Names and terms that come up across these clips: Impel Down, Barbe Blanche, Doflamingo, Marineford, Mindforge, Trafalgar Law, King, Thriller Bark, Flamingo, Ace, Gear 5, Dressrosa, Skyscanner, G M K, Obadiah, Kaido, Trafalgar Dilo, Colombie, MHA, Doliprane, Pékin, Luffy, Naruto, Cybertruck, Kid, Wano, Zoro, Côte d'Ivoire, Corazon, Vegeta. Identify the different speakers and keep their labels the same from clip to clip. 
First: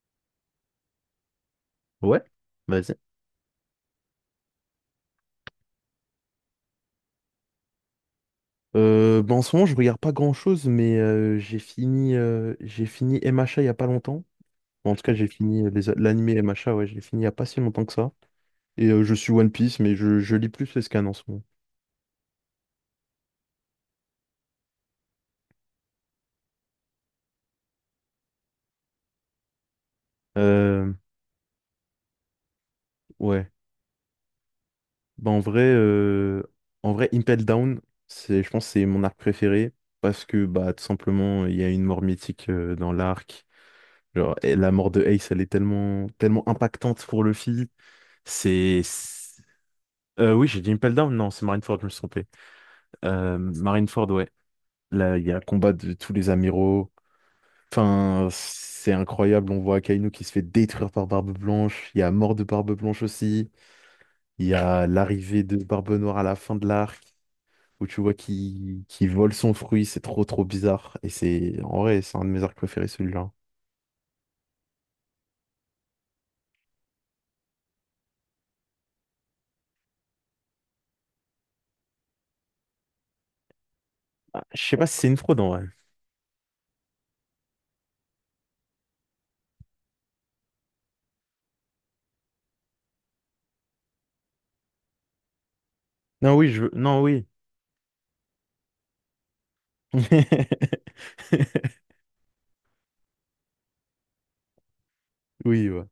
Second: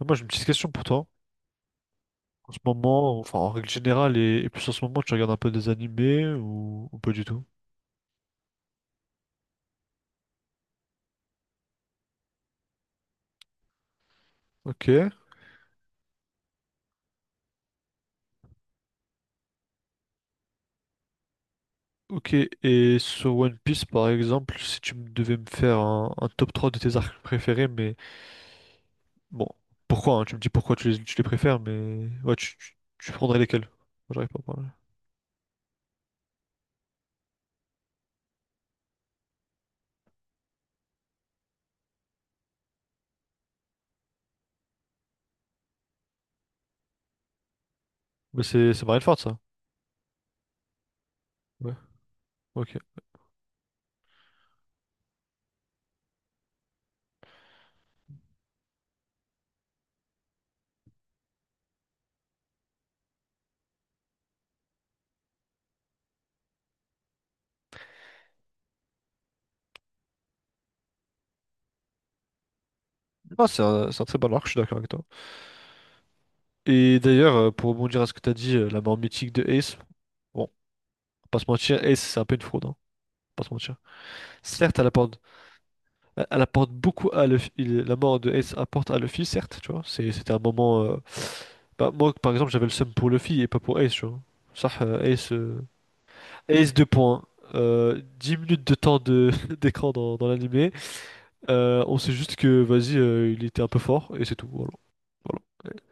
Speaker 1: Ah, moi, j'ai une petite question pour toi.
Speaker 2: Ouais,
Speaker 1: En ce
Speaker 2: vas-y.
Speaker 1: moment, enfin en règle générale, et plus en ce moment, tu regardes un peu des animés ou pas du tout?
Speaker 2: Ben, en ce moment, je regarde pas grand-chose, mais j'ai fini MHA il y a pas longtemps.
Speaker 1: Ok.
Speaker 2: Bon, en tout cas, j'ai fini l'anime MHA, ouais, je l'ai fini il y a pas si longtemps que ça. Et je suis One Piece, mais je lis plus les scans en ce moment.
Speaker 1: Ok, et sur One Piece, par exemple, si tu me devais me faire un top 3 de tes arcs préférés, mais bon, pourquoi, hein, tu me dis pourquoi tu
Speaker 2: Euh,
Speaker 1: les, tu les préfères, mais ouais, tu prendrais
Speaker 2: ouais.
Speaker 1: lesquels? Moi, j'arrive pas à parler.
Speaker 2: Ben, en vrai, Impel Down, je pense que c'est mon arc préféré parce que bah, tout simplement, il y a une mort mythique dans l'arc. Genre, et la mort de Ace, elle est tellement, tellement impactante pour Luffy.
Speaker 1: Mais c'est
Speaker 2: C'est.
Speaker 1: c'est Marineford, ça?
Speaker 2: Oui, j'ai dit Impel Down, non, c'est
Speaker 1: Ouais,
Speaker 2: Marineford, je me suis trompé.
Speaker 1: ok.
Speaker 2: Marineford, ouais. Là, il y a le combat de tous les amiraux. Enfin, c'est incroyable, on voit Akainu qui se fait détruire par Barbe Blanche. Il y a mort de Barbe Blanche aussi. Il y a l'arrivée de Barbe Noire à la fin de l'arc, où tu vois qui vole son fruit, c'est trop trop bizarre. Et c'est, en vrai, c'est un de mes arcs préférés, celui-là.
Speaker 1: Ah, c'est un très bon arc, je suis d'accord avec toi. Et d'ailleurs, pour rebondir à ce que t'as dit, la mort mythique de Ace, bon, pas se mentir, Ace, c'est un peu une fraude, hein, pas se mentir.
Speaker 2: Ah, je sais
Speaker 1: Certes, elle
Speaker 2: pas si c'est une
Speaker 1: apporte,
Speaker 2: fraude, en vrai.
Speaker 1: elle apporte beaucoup à l'office. La mort de Ace apporte à Luffy, certes, tu vois. C'était un moment. Bah, moi, par exemple, j'avais le seum pour Luffy et pas pour Ace, tu vois. Ça, Ace,
Speaker 2: Non, oui, je veux...
Speaker 1: Ace 2
Speaker 2: Non,
Speaker 1: points.
Speaker 2: oui.
Speaker 1: 10 minutes de temps de d'écran dans l'animé. On sait juste que, vas-y, il était un peu fort et c'est tout. Voilà. Voilà.
Speaker 2: Oui, ouais.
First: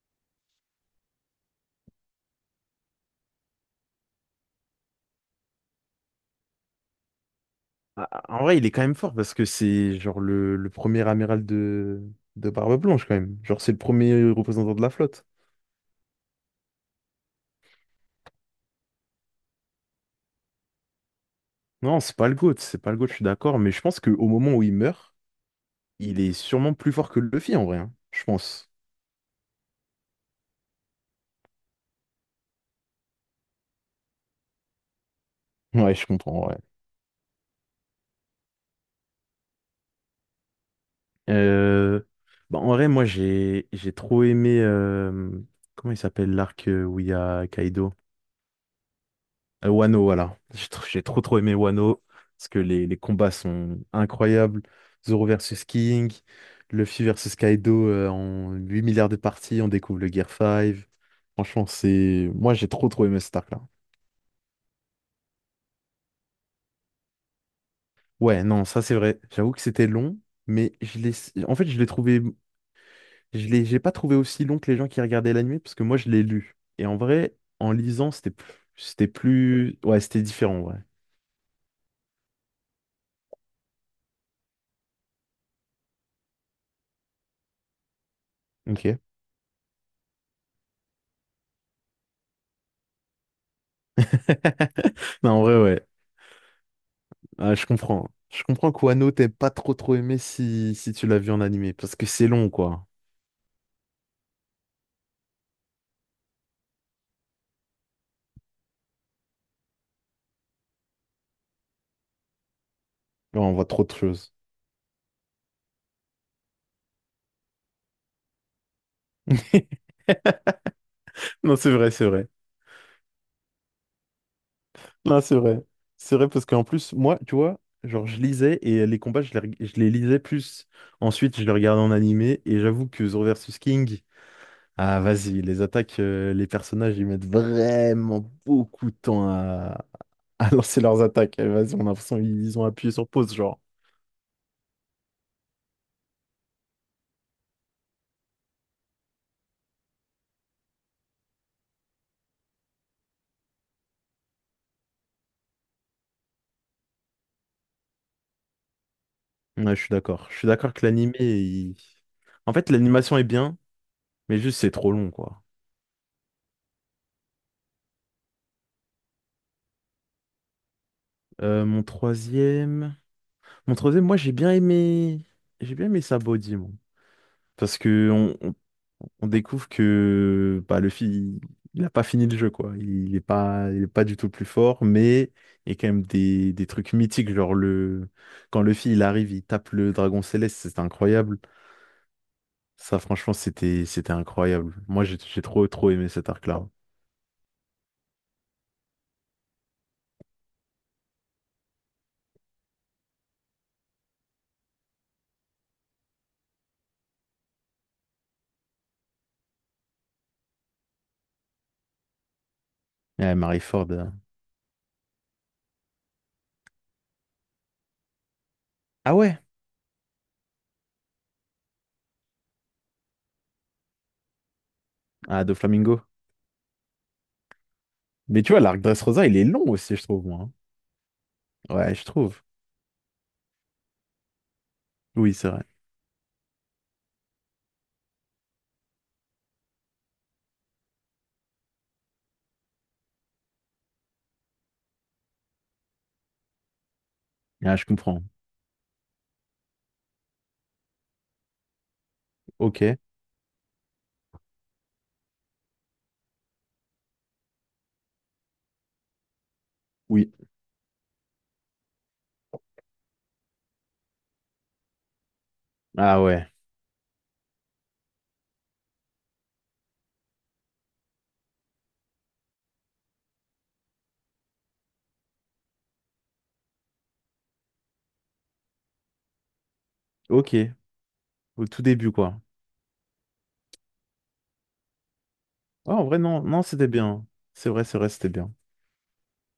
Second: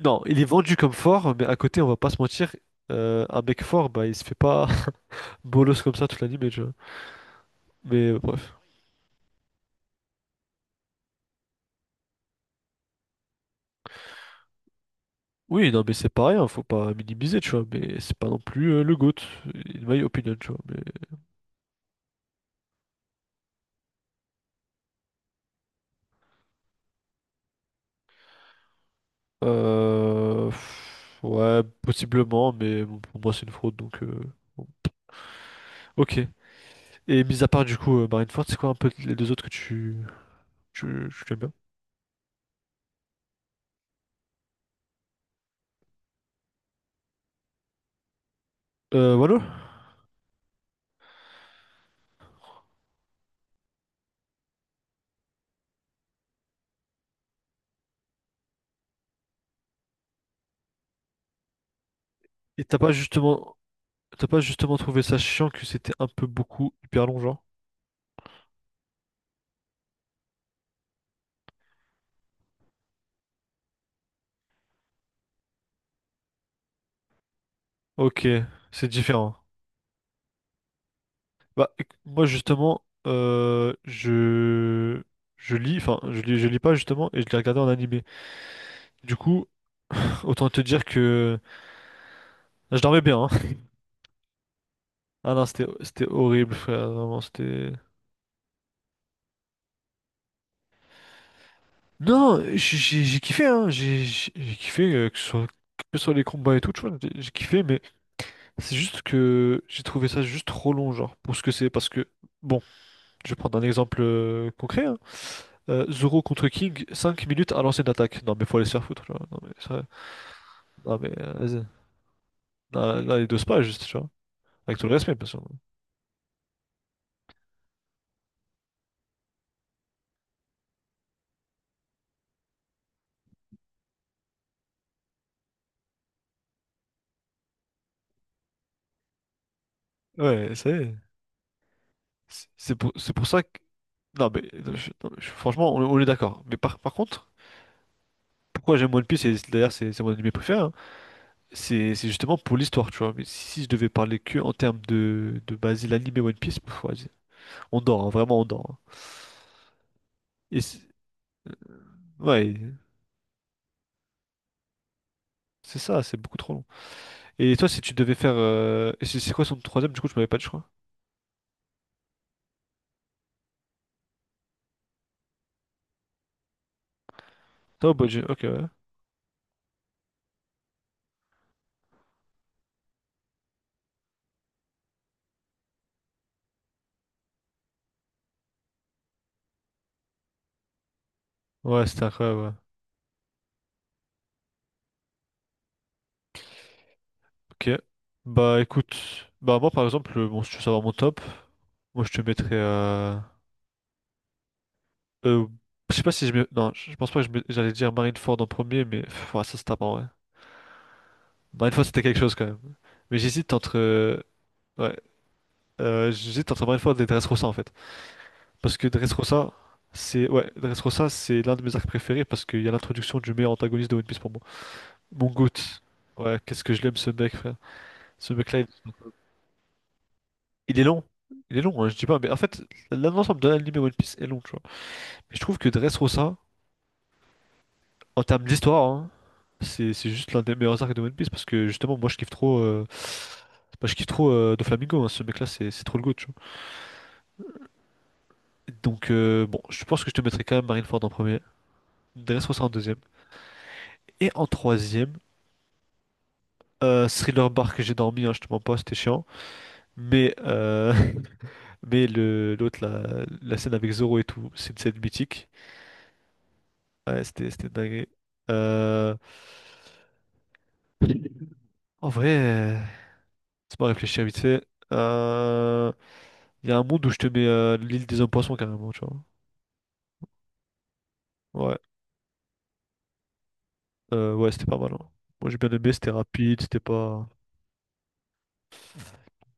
Speaker 1: Non, il est vendu comme fort, mais à côté, on va pas se mentir, un mec fort, bah, il se fait pas bolos comme ça toute l'animé, tu vois. Mais
Speaker 2: Ah, ah, en
Speaker 1: bref.
Speaker 2: vrai, il est quand même fort parce que c'est genre le premier amiral de Barbe Blanche quand même. Genre, c'est le premier représentant de la flotte.
Speaker 1: Oui, non, mais c'est pas rien, faut pas minimiser, tu vois, mais c'est pas non plus le GOAT, in my opinion, tu vois, mais...
Speaker 2: Non, c'est pas le GOAT, c'est pas le GOAT, je suis d'accord, mais je pense qu'au moment où il meurt, il est sûrement plus fort que Luffy en vrai, hein, je pense.
Speaker 1: Ouais, possiblement, mais bon, pour moi, c'est une fraude, donc... bon.
Speaker 2: Ouais, je
Speaker 1: Ok,
Speaker 2: comprends, ouais.
Speaker 1: et mis à part, du coup, Marineford, c'est quoi un peu les deux autres que tu... tu aimes bien?
Speaker 2: Euh, Bah, en vrai, moi j'ai trop aimé. Comment il s'appelle l'arc où il y a Kaido?
Speaker 1: Wano?
Speaker 2: Wano, voilà. J'ai trop trop aimé Wano, parce que les combats sont incroyables. Zoro versus King, Luffy versus Kaido en 8 milliards de parties, on découvre le Gear 5. Franchement, Moi,
Speaker 1: Et
Speaker 2: j'ai
Speaker 1: t'as
Speaker 2: trop
Speaker 1: pas
Speaker 2: trop aimé cet
Speaker 1: justement...
Speaker 2: arc-là.
Speaker 1: T'as pas justement trouvé ça chiant que c'était un peu beaucoup, hyper long, genre?
Speaker 2: Ouais, non, ça c'est vrai. J'avoue que c'était long, mais En fait, J'ai pas trouvé aussi long que les gens qui regardaient l'anime, parce que moi, je l'ai lu. Et en vrai, en lisant,
Speaker 1: Ok, c'est différent.
Speaker 2: Ouais, c'était différent, ouais.
Speaker 1: Bah, moi justement, je lis, enfin je lis pas justement et je l'ai regardé en animé.
Speaker 2: Ok.
Speaker 1: Du coup, autant te dire que je dormais bien, hein.
Speaker 2: Non,
Speaker 1: Ah
Speaker 2: en
Speaker 1: non,
Speaker 2: vrai,
Speaker 1: c'était
Speaker 2: ouais.
Speaker 1: c'était horrible, frère. Vraiment,
Speaker 2: Ah, je
Speaker 1: c'était.
Speaker 2: comprends. Je comprends qu'Wano t'aies pas trop trop aimé si tu l'as vu en animé, parce que c'est
Speaker 1: Non,
Speaker 2: long, quoi.
Speaker 1: j'ai kiffé, hein. J'ai kiffé que ce soit les combats et tout, tu vois. J'ai kiffé, mais c'est juste que j'ai trouvé ça juste trop long, genre pour ce que c'est, parce que bon, je vais
Speaker 2: Là, on
Speaker 1: prendre un
Speaker 2: voit trop de
Speaker 1: exemple
Speaker 2: choses.
Speaker 1: concret, hein. Zoro contre King, 5 minutes à lancer une attaque. Non, mais faut aller se faire foutre, tu vois. Non, mais ça. Non, mais
Speaker 2: Non,
Speaker 1: vas-y.
Speaker 2: c'est vrai, c'est vrai.
Speaker 1: Non, non, il dose pas, juste, tu vois. Avec tout le respect,
Speaker 2: Non,
Speaker 1: bien
Speaker 2: c'est
Speaker 1: sûr.
Speaker 2: vrai. C'est vrai parce qu'en plus, moi, tu vois, genre, je lisais et les combats, je les lisais plus. Ensuite, je les regardais en animé et j'avoue que Zoro versus King, ah, vas-y, les attaques, les personnages, ils mettent vraiment beaucoup de temps à
Speaker 1: Ouais, ça y
Speaker 2: lancer
Speaker 1: est.
Speaker 2: leurs attaques. Eh, vas-y, on a l'impression qu'ils ont appuyé sur
Speaker 1: C'est pour
Speaker 2: pause,
Speaker 1: ça
Speaker 2: genre.
Speaker 1: que. Non, mais non, non, franchement, on est d'accord. Mais par contre, pourquoi j'aime One Piece, et d'ailleurs, c'est mon anime préféré, hein, c'est justement pour l'histoire, tu vois. Mais si, si je devais parler que en termes de base, l'anime et One Piece, pff, vas-y. On dort, hein, vraiment, on dort, hein.
Speaker 2: Ouais, je suis d'accord. Je suis
Speaker 1: Et
Speaker 2: d'accord
Speaker 1: c'est-
Speaker 2: que l'animé, en
Speaker 1: ouais.
Speaker 2: fait, l'animation est bien, mais juste c'est trop long, quoi.
Speaker 1: C'est ça, c'est beaucoup trop long. Et toi, si tu devais faire. C'est quoi son troisième, du coup, tu m'avais pas dit, je crois.
Speaker 2: Mon troisième, moi j'ai bien aimé, Sabody, moi, parce
Speaker 1: Ah,
Speaker 2: que
Speaker 1: Obadiah, ok,
Speaker 2: on,
Speaker 1: ouais.
Speaker 2: on découvre que bah, le fil, il n'a pas fini le jeu, quoi. Il est pas du tout le plus fort, mais il y a quand même des trucs mythiques, quand le fil il arrive, il tape le dragon céleste, c'est incroyable.
Speaker 1: Ouais, c'était incroyable, ouais.
Speaker 2: Ça, franchement, c'était incroyable. Moi, j'ai trop trop aimé cet arc-là.
Speaker 1: Ok. Bah, écoute. Bah, moi, par exemple, bon, si tu veux savoir mon top, moi, je te mettrais. Euh, je sais pas si je mets. Non, je pense pas que j'allais dire Marineford en premier, mais. Pff, ouais, ça, c'est tapant, ouais. Marineford, c'était quelque chose quand même. Mais
Speaker 2: Ouais,
Speaker 1: j'hésite
Speaker 2: Marie
Speaker 1: entre.
Speaker 2: Ford.
Speaker 1: Ouais. J'hésite entre Marineford et Dressrosa, en fait. Parce que
Speaker 2: Ah ouais,
Speaker 1: Dressrosa, c'est. Ouais, Dressrosa, c'est l'un de mes arcs préférés parce qu'il y a l'introduction du meilleur antagoniste de One Piece pour moi. Mon
Speaker 2: ah, de
Speaker 1: goutte.
Speaker 2: Flamingo.
Speaker 1: Ouais, qu'est-ce que je l'aime ce mec, frère. Ce
Speaker 2: Mais tu vois,
Speaker 1: mec-là,
Speaker 2: l'arc Dressrosa, il est long aussi, je trouve, moi.
Speaker 1: il est long. Il est
Speaker 2: Hein.
Speaker 1: long, hein,
Speaker 2: Ouais,
Speaker 1: je dis
Speaker 2: je
Speaker 1: pas, mais en
Speaker 2: trouve.
Speaker 1: fait, l'ensemble de l'anime One Piece est long, tu vois.
Speaker 2: Oui,
Speaker 1: Mais je
Speaker 2: c'est
Speaker 1: trouve
Speaker 2: vrai.
Speaker 1: que Dressrosa, en termes d'histoire, hein, c'est juste l'un des meilleurs arcs de One Piece parce que justement, moi je kiffe trop. Bah, je kiffe trop Doflamingo, hein, ce mec-là, c'est trop le goût, tu vois.
Speaker 2: Ah, je comprends.
Speaker 1: Donc, bon, je pense que je te mettrai quand même Marineford en premier, Dressrosa en deuxième,
Speaker 2: Ok.
Speaker 1: et en troisième, Thriller Bark que j'ai dormi, hein, je te mens pas, c'était chiant.
Speaker 2: Oui.
Speaker 1: Mais mais le l'autre, la scène avec Zoro et tout, c'est une scène mythique.
Speaker 2: Ah ouais.
Speaker 1: Ouais, c'était dingue. Euh... En vrai, c'est pas réfléchir vite fait. Euh... Il y a un monde où je te mets l'île des hommes-poissons carrément, tu vois.
Speaker 2: Ok. Au
Speaker 1: Ouais,
Speaker 2: tout début, quoi.
Speaker 1: Ouais, c'était pas mal, hein. Moi j'ai bien aimé,
Speaker 2: Ah, en
Speaker 1: c'était
Speaker 2: vrai, non,
Speaker 1: rapide,
Speaker 2: non,
Speaker 1: c'était
Speaker 2: c'était bien.
Speaker 1: pas.
Speaker 2: C'est vrai, c'était bien.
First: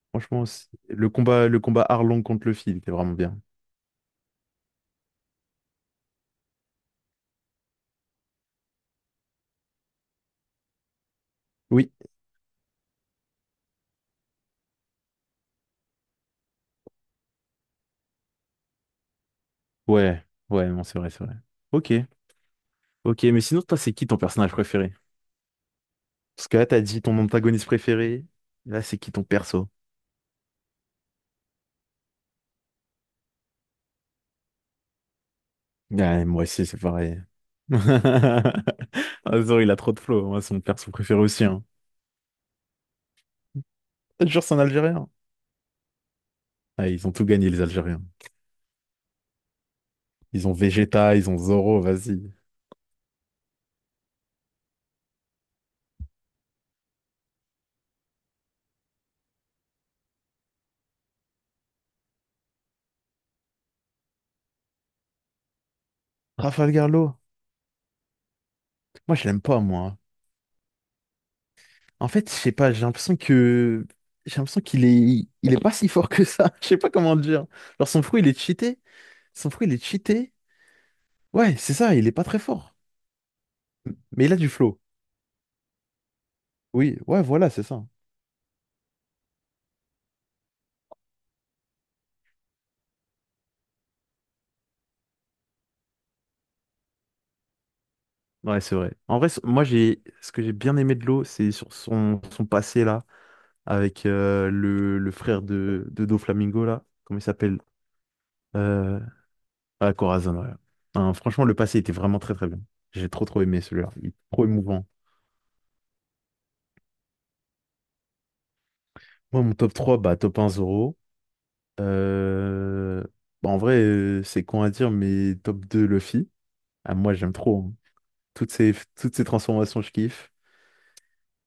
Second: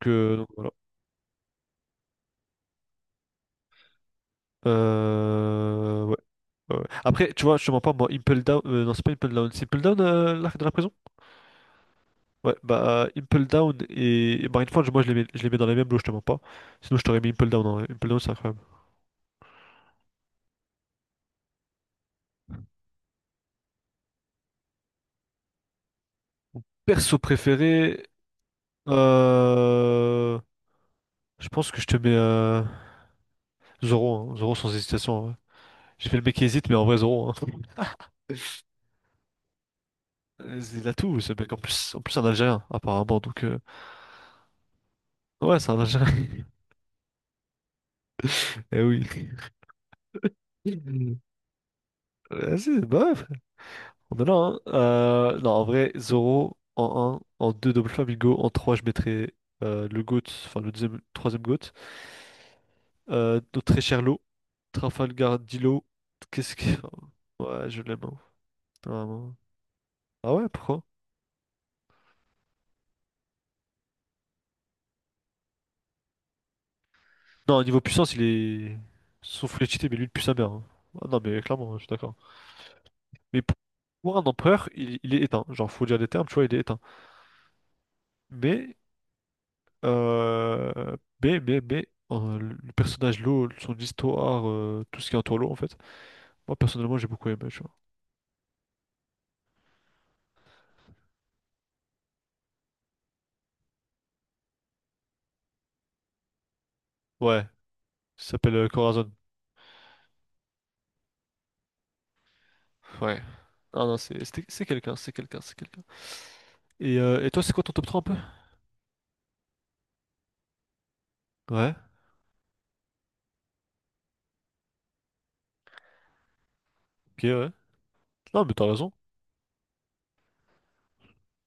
Speaker 1: Que... Donc
Speaker 2: Franchement,
Speaker 1: voilà.
Speaker 2: le combat Arlong contre Luffy, il était vraiment bien.
Speaker 1: Ouais. Ouais, ouais. Après, tu vois, je te mens pas, moi, Impel Down. Non, c'est pas Impel Down. C'est Impel Down, l'arc de la prison?
Speaker 2: Oui,
Speaker 1: Ouais, bah Impel Down et Mindforge, moi je les mets dans les mêmes lots, je te mens pas. Sinon je t'aurais mis Impel Down, hein. Impel Down c'est incroyable.
Speaker 2: ouais, ouais, non, c'est vrai, c'est vrai. Ok, ok, mais sinon, toi, c'est qui ton personnage préféré? Parce que là, t'as dit
Speaker 1: Perso
Speaker 2: ton antagoniste
Speaker 1: préféré,
Speaker 2: préféré. Là, c'est qui ton perso?
Speaker 1: euh, je pense que je te mets Zoro, hein. Zoro sans hésitation, hein. J'ai fait le
Speaker 2: Ouais,
Speaker 1: mec
Speaker 2: moi
Speaker 1: qui
Speaker 2: aussi,
Speaker 1: hésite, mais
Speaker 2: c'est
Speaker 1: en vrai
Speaker 2: pareil.
Speaker 1: Zoro, hein.
Speaker 2: Ah, Zoro, il a trop de flow. Moi, c'est mon
Speaker 1: Il
Speaker 2: perso
Speaker 1: a
Speaker 2: préféré
Speaker 1: tout ce
Speaker 2: aussi.
Speaker 1: mec,
Speaker 2: Hein.
Speaker 1: en plus c'est un Algérien apparemment, donc
Speaker 2: Je te jure, c'est un Algérien.
Speaker 1: ouais c'est un Algérien.
Speaker 2: Ah, ils ont tout gagné, les Algériens.
Speaker 1: Eh oui.
Speaker 2: Ils ont Vegeta, ils ont Zoro, vas-y.
Speaker 1: Vas-y, bah ouais, on en a un. Non, en vrai, Zoro en un en 2 Double Flamingo, en 3 je mettrais le GOAT, enfin le deuxième, troisième GOAT. Notre très cher Law, Trafalgar Dilo, qu'est-ce que...
Speaker 2: Trafalgar Law.
Speaker 1: Ouais, je l'aime, hein,
Speaker 2: Moi, je
Speaker 1: vraiment.
Speaker 2: l'aime pas, moi.
Speaker 1: Ah ouais, pourquoi?
Speaker 2: En fait, je sais pas, j'ai l'impression qu'il est pas si fort que ça. Je sais pas comment dire.
Speaker 1: Non, au niveau
Speaker 2: Genre son
Speaker 1: puissance,
Speaker 2: fruit,
Speaker 1: il
Speaker 2: il est
Speaker 1: est...
Speaker 2: cheaté.
Speaker 1: Son
Speaker 2: Son
Speaker 1: full
Speaker 2: fruit, il est
Speaker 1: cheaté, mais lui depuis
Speaker 2: cheaté.
Speaker 1: sa mère, hein. Ah non, mais
Speaker 2: Ouais,
Speaker 1: clairement,
Speaker 2: c'est
Speaker 1: hein, je suis
Speaker 2: ça, il est
Speaker 1: d'accord.
Speaker 2: pas très fort.
Speaker 1: Mais pour un
Speaker 2: Mais il a du
Speaker 1: empereur,
Speaker 2: flow.
Speaker 1: il est éteint. Genre, faut dire les termes, tu vois, il est éteint.
Speaker 2: Oui, ouais, voilà, c'est ça.
Speaker 1: Mais Euh, mais, mais, mais, le personnage, l'eau, son histoire, tout ce qui entoure l'eau, en fait. Moi, personnellement, j'ai beaucoup aimé, tu vois.
Speaker 2: Ouais, c'est vrai. En vrai, moi j'ai ce que j'ai bien aimé de l'eau, c'est sur son passé là avec le frère de Doflamingo là, comment il
Speaker 1: Ouais,
Speaker 2: s'appelle?
Speaker 1: il s'appelle
Speaker 2: Euh...
Speaker 1: Corazon.
Speaker 2: Ah, Corazon, ouais. Hein, franchement, le passé était vraiment très très bien. J'ai
Speaker 1: Ouais.
Speaker 2: trop trop aimé
Speaker 1: Ah
Speaker 2: celui-là.
Speaker 1: non,
Speaker 2: Il est trop
Speaker 1: c'est
Speaker 2: émouvant.
Speaker 1: quelqu'un, c'est quelqu'un, c'est quelqu'un. Et toi, c'est quoi ton top 3 un peu?
Speaker 2: Moi, mon top 3, bah top un Zoro.
Speaker 1: Ouais,
Speaker 2: Euh, Bah, en vrai, c'est con à dire, mais top 2 Luffy. Ah, moi,
Speaker 1: ok,
Speaker 2: j'aime
Speaker 1: ouais.
Speaker 2: trop. Hein.
Speaker 1: Non,
Speaker 2: Toutes
Speaker 1: mais t'as
Speaker 2: ces,
Speaker 1: raison.
Speaker 2: toutes ces transformations, je kiffe.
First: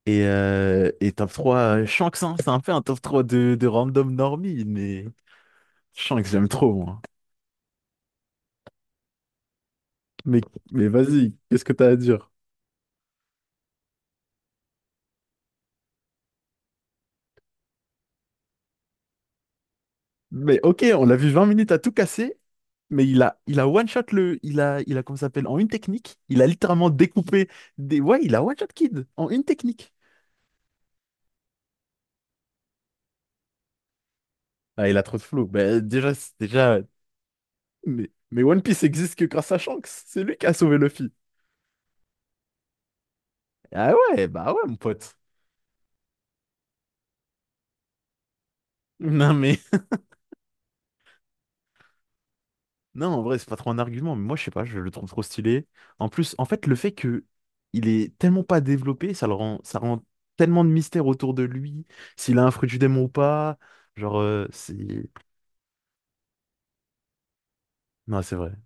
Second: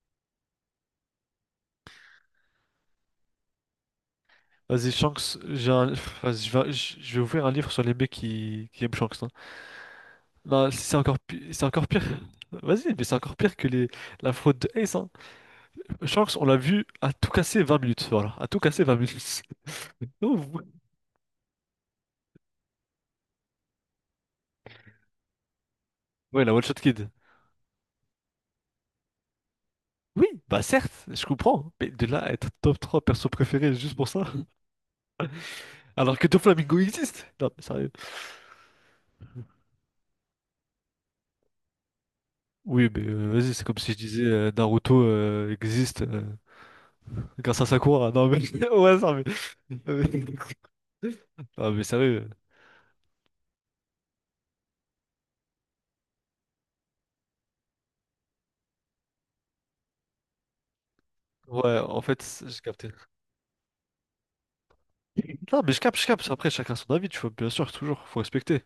Speaker 2: Et top 3 Shanks, hein, c'est un peu un top 3 de random normie,
Speaker 1: Vas-y,
Speaker 2: mais
Speaker 1: Shanks, j'ai un...
Speaker 2: Shanks,
Speaker 1: Vas-y,
Speaker 2: j'aime trop, moi.
Speaker 1: je vais ouvrir un livre sur les mecs qui aiment Shanks, hein.
Speaker 2: Mais,
Speaker 1: Non, si
Speaker 2: mais
Speaker 1: c'est encore,
Speaker 2: vas-y,
Speaker 1: si c'est
Speaker 2: qu'est-ce que
Speaker 1: encore
Speaker 2: t'as à
Speaker 1: pire.
Speaker 2: dire?
Speaker 1: Vas-y, mais c'est encore pire que les... la faute de Ace, hein. Shanks, on l'a vu à tout casser 20 minutes, voilà, à tout casser 20 minutes. Non,
Speaker 2: Mais
Speaker 1: vous-
Speaker 2: ok, on l'a vu 20 minutes à tout casser, mais il a one-shot le. Il a, comment ça s'appelle, en une technique. Il
Speaker 1: Ouais,
Speaker 2: a
Speaker 1: la One Shot
Speaker 2: littéralement
Speaker 1: Kid.
Speaker 2: découpé des. Ouais, il a one-shot Kid en une technique.
Speaker 1: Oui, bah certes, je comprends, hein. Mais de là à être top 3 perso préféré juste pour ça,
Speaker 2: Ah, il a trop de flow. Bah, déjà,
Speaker 1: alors que Doflamingo
Speaker 2: déjà,
Speaker 1: existe. Non, mais sérieux.
Speaker 2: Mais One Piece existe que grâce à Shanks. C'est lui qui a sauvé Luffy.
Speaker 1: Oui, mais vas-y, c'est comme si
Speaker 2: Ah
Speaker 1: je disais
Speaker 2: ouais, bah ouais, mon
Speaker 1: Naruto
Speaker 2: pote.
Speaker 1: existe grâce à Sakura. Non, mais ouais, ça, mais...
Speaker 2: Non, mais.
Speaker 1: Non, mais sérieux.
Speaker 2: Non, en vrai, c'est pas trop un argument, mais moi, je sais pas, je le trouve trop stylé. En plus, en fait, le fait que il est tellement pas développé, ça rend tellement de mystère autour de
Speaker 1: Ouais,
Speaker 2: lui,
Speaker 1: en
Speaker 2: s'il
Speaker 1: fait,
Speaker 2: a un
Speaker 1: j'ai
Speaker 2: fruit du
Speaker 1: capté.
Speaker 2: démon ou pas. Genre, c'est.
Speaker 1: Non, mais je capte, je capte. Après, chacun son avis, tu vois, bien sûr, toujours, faut
Speaker 2: Non, c'est vrai,
Speaker 1: respecter.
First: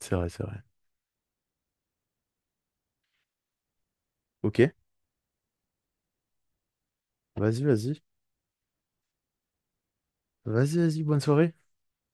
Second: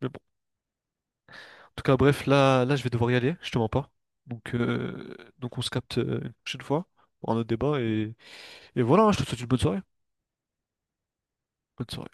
Speaker 1: Mais bon.
Speaker 2: vrai, c'est vrai.
Speaker 1: Tout cas, bref, là, là, je vais devoir y aller, je te mens pas.
Speaker 2: Ok,
Speaker 1: Donc on se capte une prochaine fois pour un autre
Speaker 2: vas-y,
Speaker 1: débat.
Speaker 2: vas-y.
Speaker 1: Et voilà, hein, je te souhaite une bonne soirée.
Speaker 2: Vas-y, vas-y, bonne soirée.
Speaker 1: Bonne soirée.